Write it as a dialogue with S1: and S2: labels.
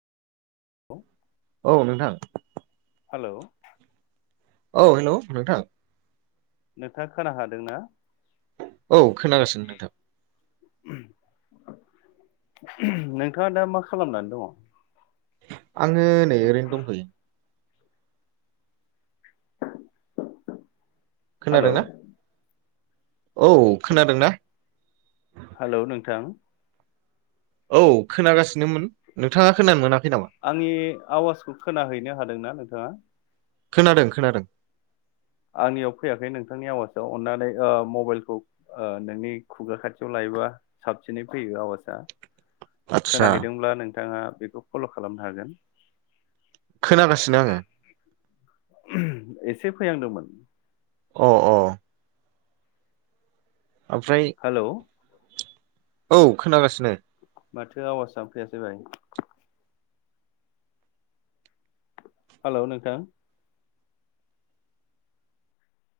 S1: [inaudible]
S2: औ नोंथां
S1: हालौ
S2: औ हेलौ नोंथां
S1: नोंथाङा खोना हादोंना?
S2: औ खोनागासिनो नोंथां
S1: नोंथांङा दा मा खालामनानै दंङ?
S2: आंङो नै ओरैनो दंथयो।
S1: हेलौ
S2: खोनादोंना औ खोनादोंना?
S1: हेलौ नोंथां
S2: औ खोनागासिनोमोन नोंथाङा खोनानो मोना
S1: आंनि आवाजखौ खोनाहैनो हादोंना नोंथाङा?
S2: खोनादों खोनादों
S1: आंनियाव फैयाखै नोंथांनि आवाजाव अननानै ओ मबाइलखौ ओ नोंनि खुगा खाथियाव लायोबा साबसिनै फैयो आवाजा
S2: आदसा
S1: खोनाहैदोंब्ला नोंथाङा बेखौ फल खालामनो हागोन
S2: खोनागासिनो आङो
S1: एसे फैनांदोंमोन
S2: अ अ ओमफ्राय
S1: हेलौ
S2: औ खोनागासिनो
S1: माथो आवाजा नो फैयासै भाइ। हेलौ नोंथां